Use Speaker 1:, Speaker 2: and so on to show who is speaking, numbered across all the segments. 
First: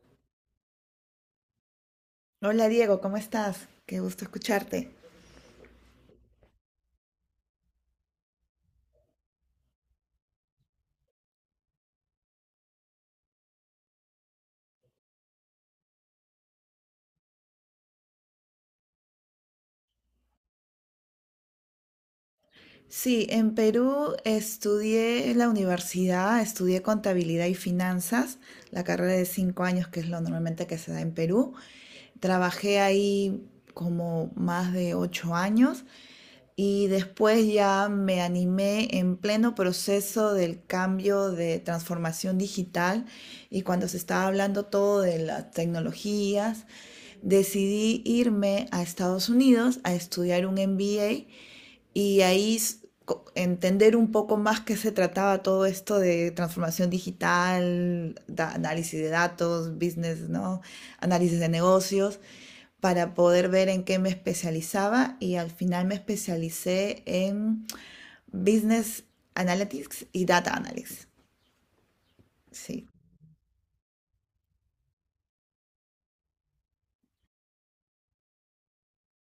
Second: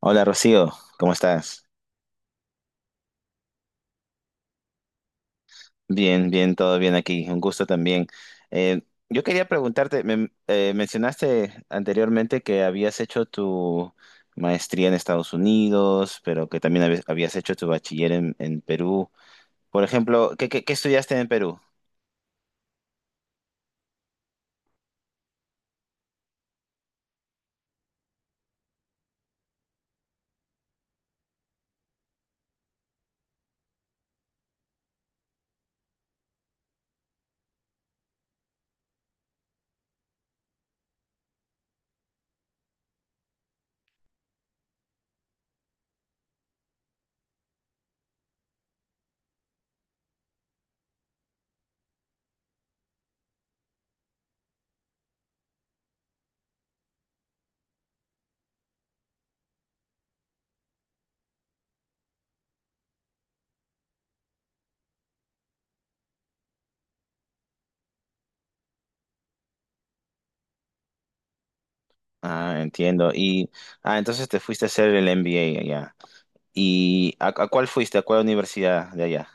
Speaker 1: Hola Rocío, ¿cómo estás?
Speaker 2: Hola Diego, ¿cómo estás? Qué gusto escucharte.
Speaker 1: Bien, bien, todo bien aquí. Un gusto también. Eh, yo quería preguntarte, mencionaste anteriormente que habías hecho tu maestría en Estados Unidos, pero que también habías hecho tu bachiller en Perú. Por ejemplo, ¿ qué estudiaste en Perú?
Speaker 2: Sí, en Perú estudié en la universidad, estudié contabilidad y finanzas, la carrera de 5 años, que es lo normalmente que se da en Perú. Trabajé ahí como más de 8 años y después ya me animé en pleno proceso del cambio de transformación digital y cuando se estaba hablando todo de las tecnologías decidí irme a Estados Unidos a estudiar un MBA y ahí entender un poco más qué se trataba todo esto de transformación digital, da, análisis de datos, business, ¿no? análisis de negocios, para poder ver en qué me especializaba y al final me especialicé en business analytics y data analytics.
Speaker 1: Ah,
Speaker 2: Sí.
Speaker 1: entiendo. Entonces te fuiste a hacer el MBA allá. ¿Y a cuál fuiste? ¿A cuál universidad de allá,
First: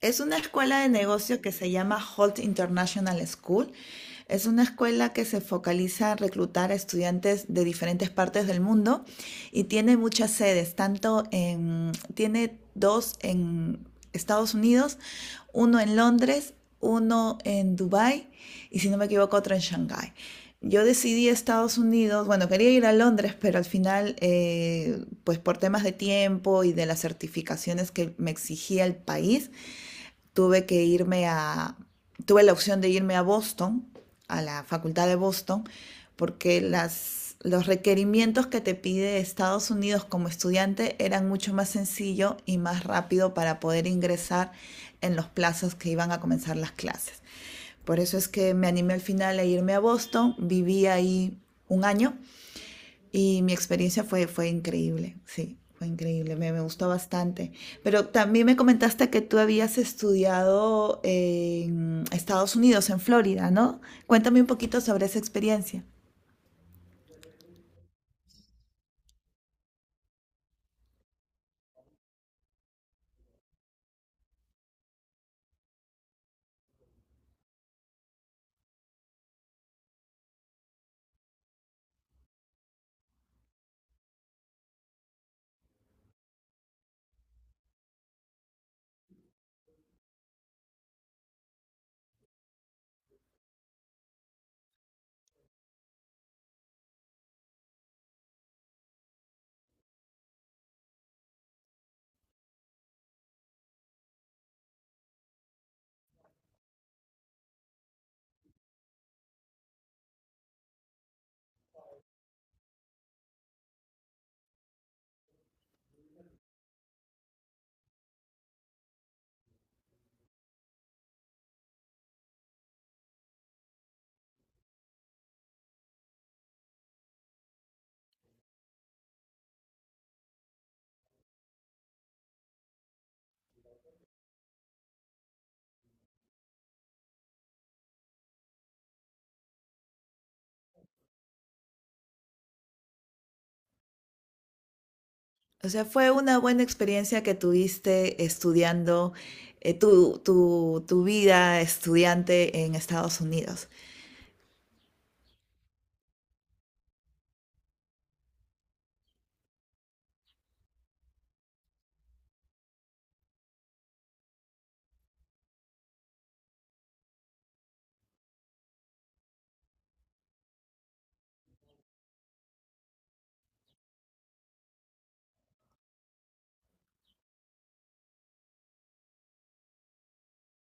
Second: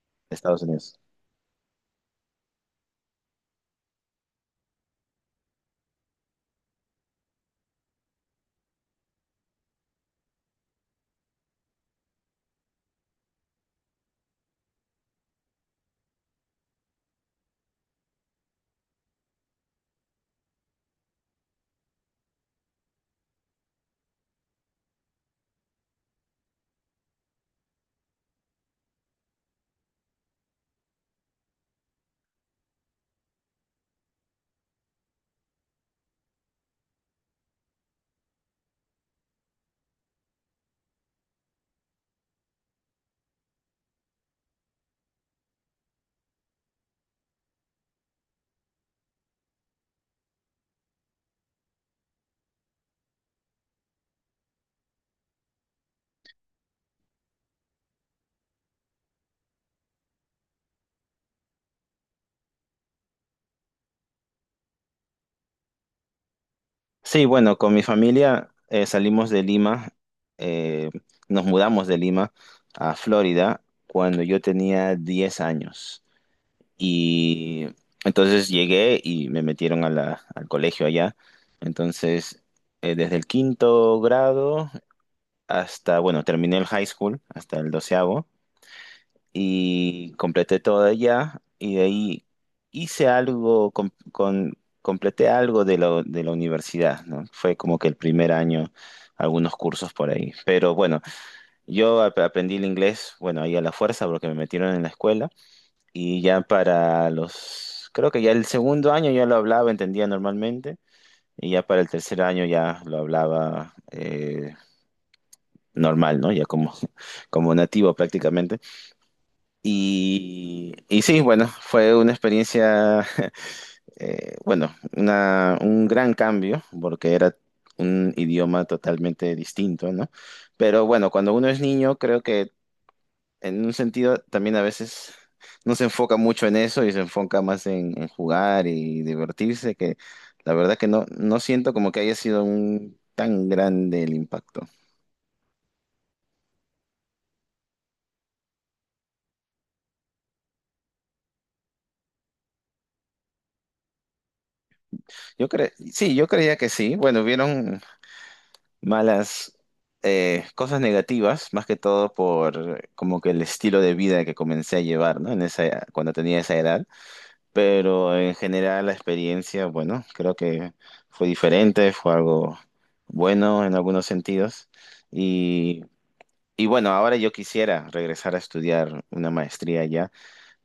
Speaker 2: Es
Speaker 1: de
Speaker 2: una
Speaker 1: Estados
Speaker 2: escuela de
Speaker 1: Unidos?
Speaker 2: negocio que se llama Holt International School. Es una escuela que se focaliza en reclutar a estudiantes de diferentes partes del mundo y tiene muchas sedes, tiene dos en Estados Unidos, uno en Londres, uno en Dubái y si no me equivoco otro en Shanghái. Yo decidí Estados Unidos, bueno, quería ir a Londres, pero al final, pues por temas de tiempo y de las certificaciones que me exigía el país, tuve que irme a, tuve la opción de irme a Boston, a la Facultad de Boston, porque los requerimientos que te pide Estados Unidos como estudiante eran mucho más sencillo y más rápido para poder ingresar en los plazos que iban a comenzar las clases. Por eso es que me animé al final a irme a Boston, viví ahí un año y mi experiencia fue increíble, sí, fue increíble, me gustó bastante. Pero también me comentaste que tú habías estudiado en Estados Unidos, en Florida, ¿no? Cuéntame un poquito sobre esa experiencia.
Speaker 1: Sí, bueno, con mi familia salimos de Lima, eh, nos mudamos de Lima a Florida cuando yo tenía 10 años. Y entonces llegué y me metieron a al colegio allá. Entonces, desde el quinto grado hasta, bueno, terminé el high school, hasta el doceavo y completé todo allá y de ahí hice completé algo de de la universidad, ¿no? Fue como que el primer año, algunos cursos por ahí. Pero bueno, yo aprendí el inglés, bueno, ahí a la fuerza porque me metieron en la escuela y ya para los, creo que ya el segundo año ya lo hablaba, entendía normalmente. Y ya para el tercer año ya lo hablaba normal, ¿no? Ya como, como nativo prácticamente. Y sí, bueno, fue una experiencia, un gran cambio, porque era un idioma totalmente distinto, ¿no? Pero bueno, cuando uno es niño, creo que en un sentido también a veces no se enfoca mucho en eso y se enfoca más en jugar y divertirse, que la verdad que no, no siento como que haya sido un tan grande el impacto.
Speaker 2: O sea, fue una buena experiencia que tuviste estudiando tu vida estudiante en Estados Unidos.
Speaker 1: Yo cre Sí, yo creía que sí. Bueno, vieron malas cosas negativas, más que todo por como que el estilo de vida que comencé a llevar, ¿no? En esa, cuando tenía esa edad. Pero en general la experiencia, bueno, creo que fue diferente, fue algo bueno en algunos sentidos. Y, y bueno, ahora yo quisiera regresar a estudiar una maestría allá.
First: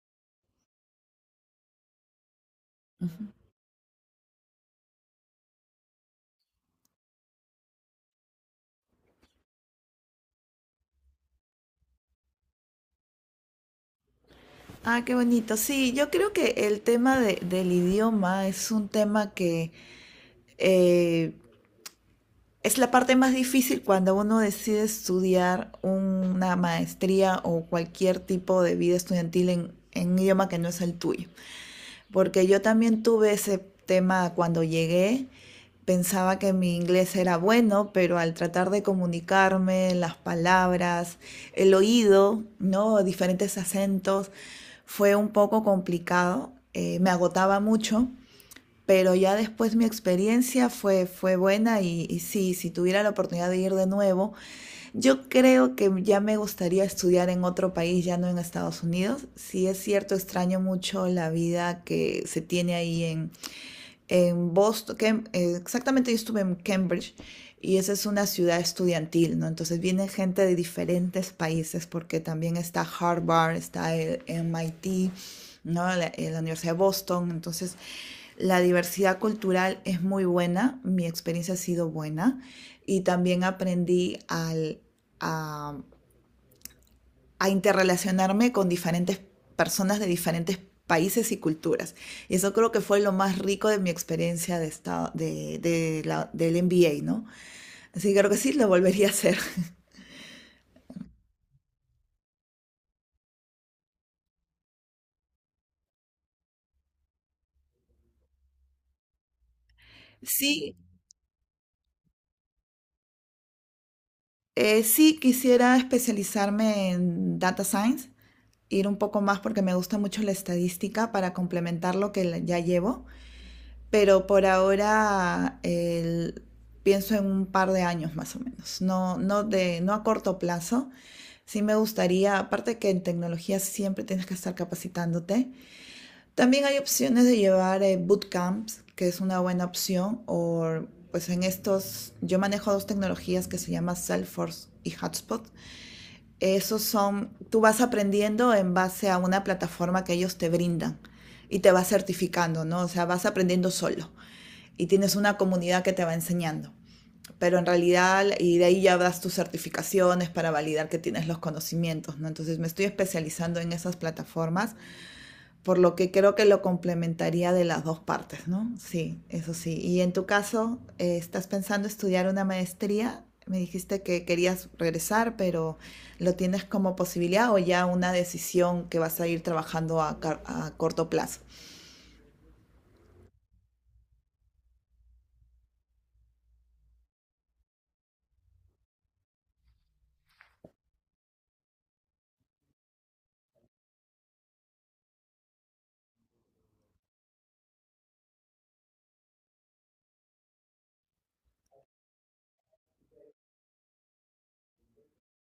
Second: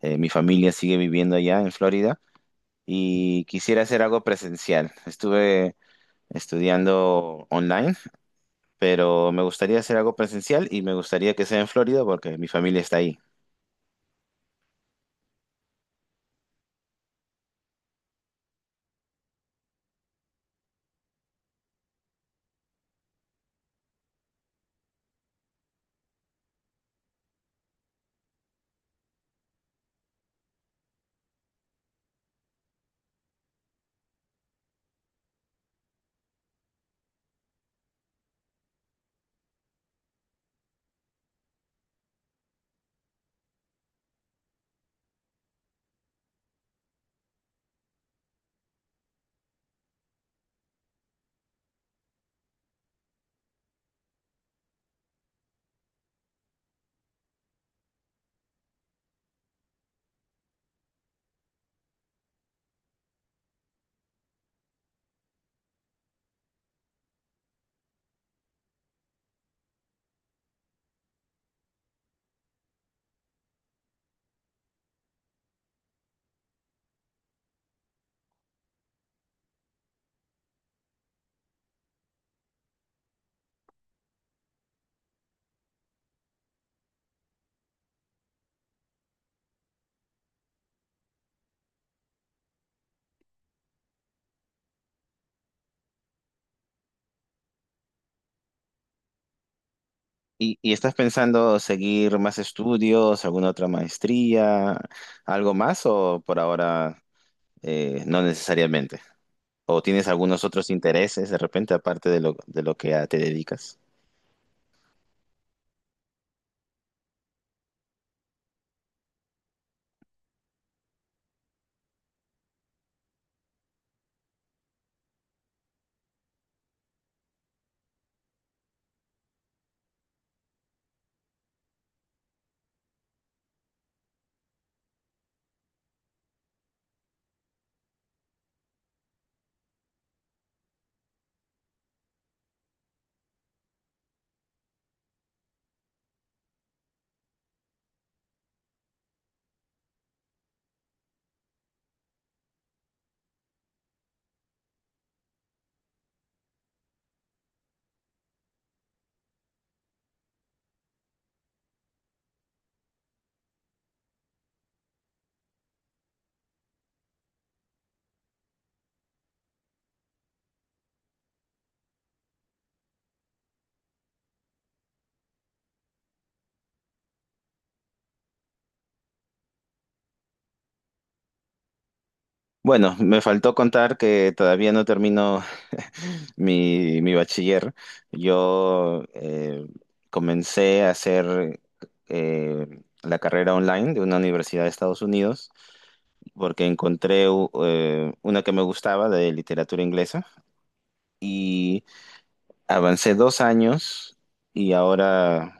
Speaker 1: Mi familia sigue viviendo allá en Florida
Speaker 2: Ujú.
Speaker 1: y quisiera hacer algo presencial. Estuve estudiando online, pero me gustaría hacer algo presencial y me gustaría que sea en Florida porque mi familia está ahí.
Speaker 2: Ah, qué bonito. Sí, yo creo que el tema del idioma es un tema que eh, Es la parte más difícil cuando uno decide estudiar una maestría o cualquier tipo de vida estudiantil en, un idioma que no es el tuyo. Porque yo también tuve ese tema cuando llegué. Pensaba que mi inglés era bueno, pero al tratar de comunicarme, las palabras, el oído, ¿no? diferentes acentos, fue un poco complicado. Me agotaba mucho pero ya después mi experiencia fue buena y sí, si tuviera la oportunidad de ir de nuevo, yo creo que ya me gustaría estudiar en otro país, ya no en Estados Unidos. Sí es cierto, extraño mucho la vida que se tiene ahí en, Boston, que, exactamente yo estuve en Cambridge y esa es una ciudad estudiantil, ¿no? Entonces viene gente de diferentes países porque también está Harvard, está el MIT, ¿no? La Universidad de Boston, entonces la diversidad cultural es muy buena, mi experiencia ha sido buena y también aprendí al, a a interrelacionarme con diferentes personas de diferentes países y culturas. Y eso creo que fue lo más rico de mi experiencia de estado, del MBA, ¿no? Así que creo que sí, lo volvería a hacer.
Speaker 1: Y estás pensando seguir más estudios, alguna otra maestría, algo más o por ahora no necesariamente? ¿O tienes algunos otros
Speaker 2: Sí,
Speaker 1: intereses de repente aparte de lo que ya te dedicas?
Speaker 2: sí quisiera especializarme en data science, ir un poco más porque me gusta mucho la estadística para complementar lo que ya llevo, pero pienso en un par de años más o menos, no, no, no a corto plazo. Sí me gustaría, aparte que en tecnología siempre tienes que estar capacitándote, también hay opciones de llevar bootcamps, que es una buena opción, o pues en estos, yo manejo dos tecnologías que se llaman Salesforce y Hotspot. Esos son, tú vas aprendiendo en base a una plataforma que ellos te brindan y te vas certificando, ¿no? O sea, vas aprendiendo solo y tienes una comunidad que te va enseñando pero en realidad, y de ahí ya das tus certificaciones para validar que tienes los conocimientos, ¿no? Entonces me estoy especializando en esas plataformas, por lo que creo que lo complementaría de las dos partes, ¿no? Sí, eso sí. Y en tu caso, ¿estás pensando estudiar una maestría? Me dijiste que querías regresar, pero ¿lo tienes como posibilidad o ya una decisión que vas a ir trabajando a corto plazo?
Speaker 1: Bueno, me faltó contar que todavía no termino mi bachiller. Yo comencé a hacer la carrera online de una universidad de Estados Unidos porque encontré una que me gustaba de literatura inglesa. y Avancé 2 años y ahora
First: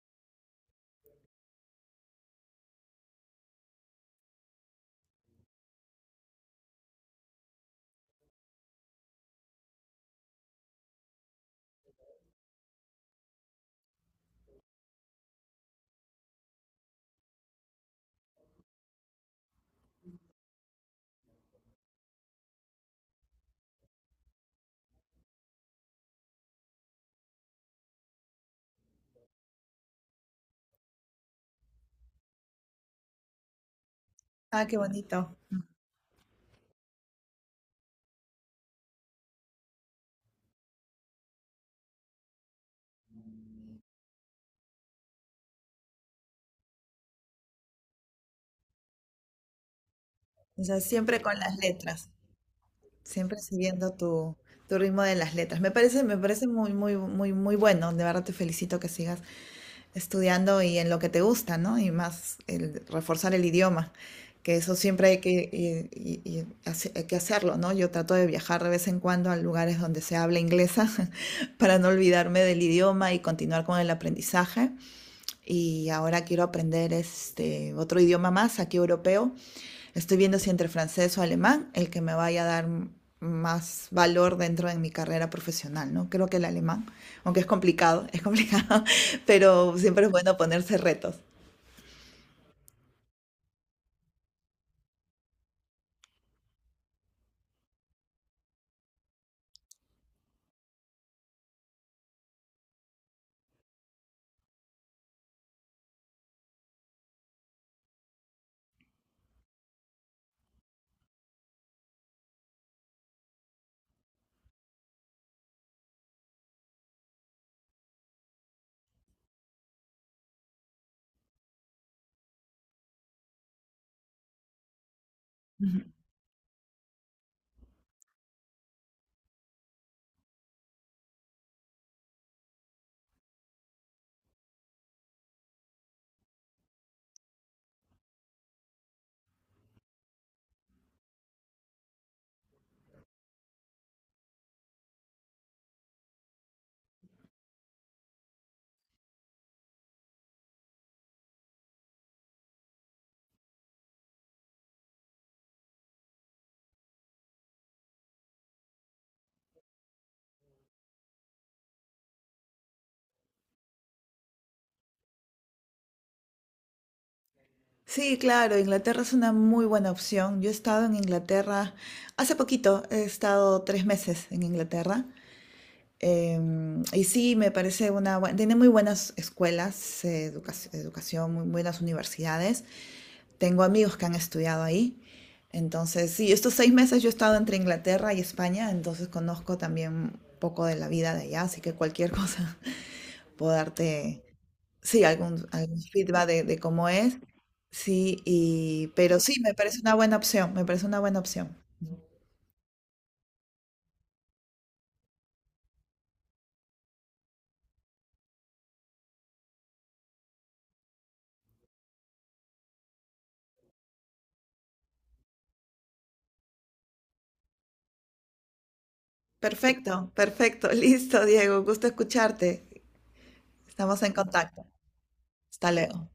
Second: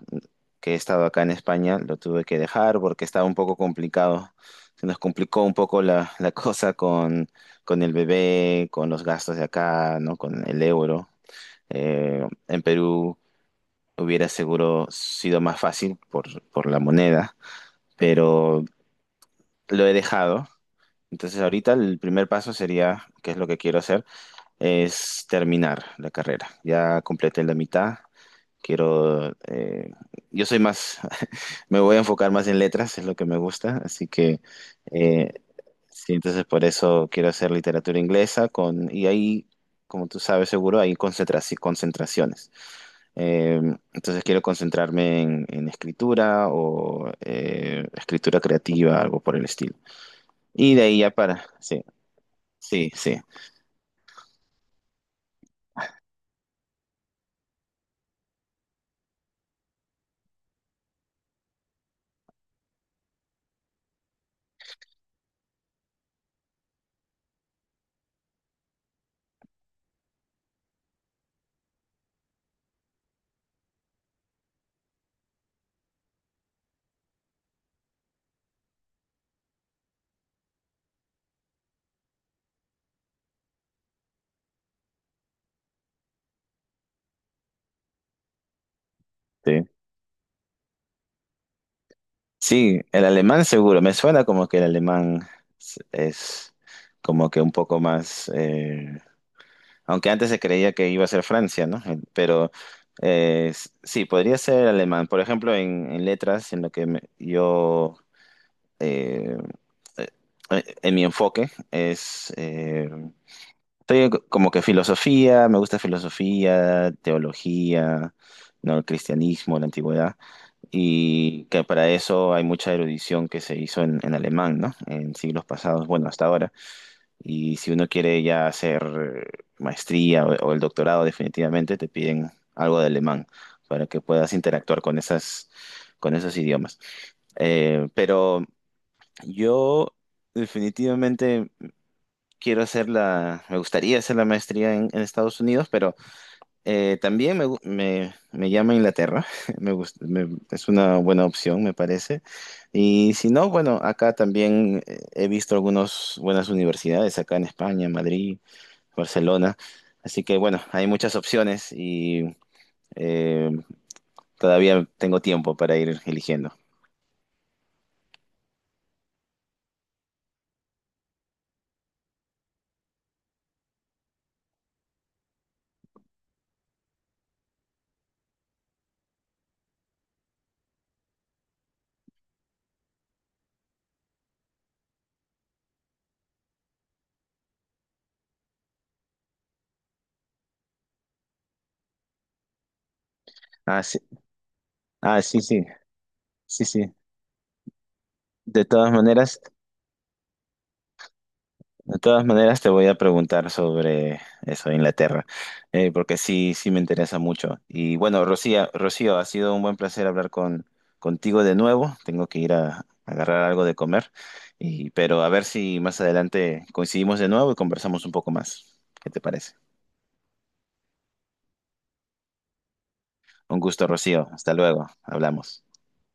Speaker 1: que he estado acá en España lo tuve que dejar porque estaba un poco complicado. Se nos complicó un poco la cosa con el bebé, con los gastos de acá, ¿no? Con el euro. En Perú hubiera seguro sido más fácil por la moneda, pero lo he dejado. Entonces ahorita el primer paso sería, que es lo que quiero hacer, es terminar la carrera. Ya completé la mitad. Quiero, eh, yo soy más, me voy a enfocar más en letras, es lo que me gusta, así que
Speaker 2: Ah, qué
Speaker 1: eh,
Speaker 2: bonito.
Speaker 1: sí, entonces por eso quiero hacer literatura inglesa y ahí, como tú sabes seguro, hay concentraciones. Eh, entonces quiero concentrarme en escritura o escritura creativa, algo por el estilo.
Speaker 2: O
Speaker 1: Y de
Speaker 2: sea,
Speaker 1: ahí ya
Speaker 2: siempre con
Speaker 1: para,
Speaker 2: las
Speaker 1: sí,
Speaker 2: letras.
Speaker 1: sí, sí.
Speaker 2: Siempre siguiendo tu ritmo de las letras. Me parece muy, muy, muy, muy bueno. De verdad te felicito que sigas estudiando y en lo que te gusta, ¿no? Y más el reforzar el idioma, que eso siempre hay que hacerlo, ¿no? Yo trato de viajar de vez en cuando a lugares donde se habla inglesa para no olvidarme del idioma y continuar con el aprendizaje y ahora quiero aprender este otro idioma más, aquí europeo. Estoy viendo si entre francés o alemán, el que me vaya a dar más valor dentro de mi carrera profesional, ¿no? Creo que el alemán, aunque es complicado,
Speaker 1: Sí.
Speaker 2: pero siempre es bueno ponerse retos.
Speaker 1: Sí, el alemán seguro. Me suena como que el alemán es como que un poco más, aunque antes se creía que iba a ser Francia, ¿no? Pero sí, podría ser alemán. Por ejemplo, en letras, en lo que eh, eh, en mi enfoque es, estoy como que filosofía, me gusta filosofía, teología, ¿no? El cristianismo, la antigüedad y que para eso hay mucha erudición que se hizo en alemán, ¿no? En siglos pasados, bueno, hasta ahora. Y si uno quiere ya hacer maestría o el doctorado, definitivamente te piden algo de alemán para que puedas interactuar con esas, con esos idiomas. Pero yo definitivamente quiero hacer la, me gustaría hacer la maestría en Estados Unidos, pero también me llama Inglaterra, me gusta, es una buena opción, me parece. Y si no, bueno, acá también he visto algunas buenas universidades, acá en España, en Madrid, Barcelona. Así que bueno, hay muchas opciones y eh, todavía tengo tiempo para ir eligiendo.
Speaker 2: Sí, claro, Inglaterra es una muy buena opción. Yo he estado en Inglaterra hace poquito, he estado 3 meses en Inglaterra. Y sí, me parece una buena, tiene muy buenas escuelas, educación, muy buenas universidades. Tengo amigos que han estudiado ahí. Entonces, sí, estos 6 meses yo he estado entre Inglaterra y España, entonces conozco también un poco de la vida de allá, así que cualquier cosa puedo
Speaker 1: Ah, sí,
Speaker 2: darte, sí,
Speaker 1: ah, sí, sí,
Speaker 2: algún feedback de
Speaker 1: sí,
Speaker 2: cómo
Speaker 1: sí.
Speaker 2: es. Sí,
Speaker 1: De todas
Speaker 2: pero
Speaker 1: maneras.
Speaker 2: sí, me parece una buena opción, me parece una buena opción.
Speaker 1: De todas maneras, te voy a preguntar sobre eso, Inglaterra, porque sí, sí me interesa mucho. Y bueno, Rocío, ha sido un buen placer hablar contigo de nuevo. Tengo que ir a agarrar algo de comer, y, pero a ver si más adelante coincidimos de nuevo y conversamos un poco más. ¿Qué te parece?
Speaker 2: Perfecto, perfecto, listo, Diego, gusto escucharte.
Speaker 1: Un gusto,
Speaker 2: Estamos en
Speaker 1: Rocío. Hasta
Speaker 2: contacto.
Speaker 1: luego. Hablamos.
Speaker 2: Hasta luego.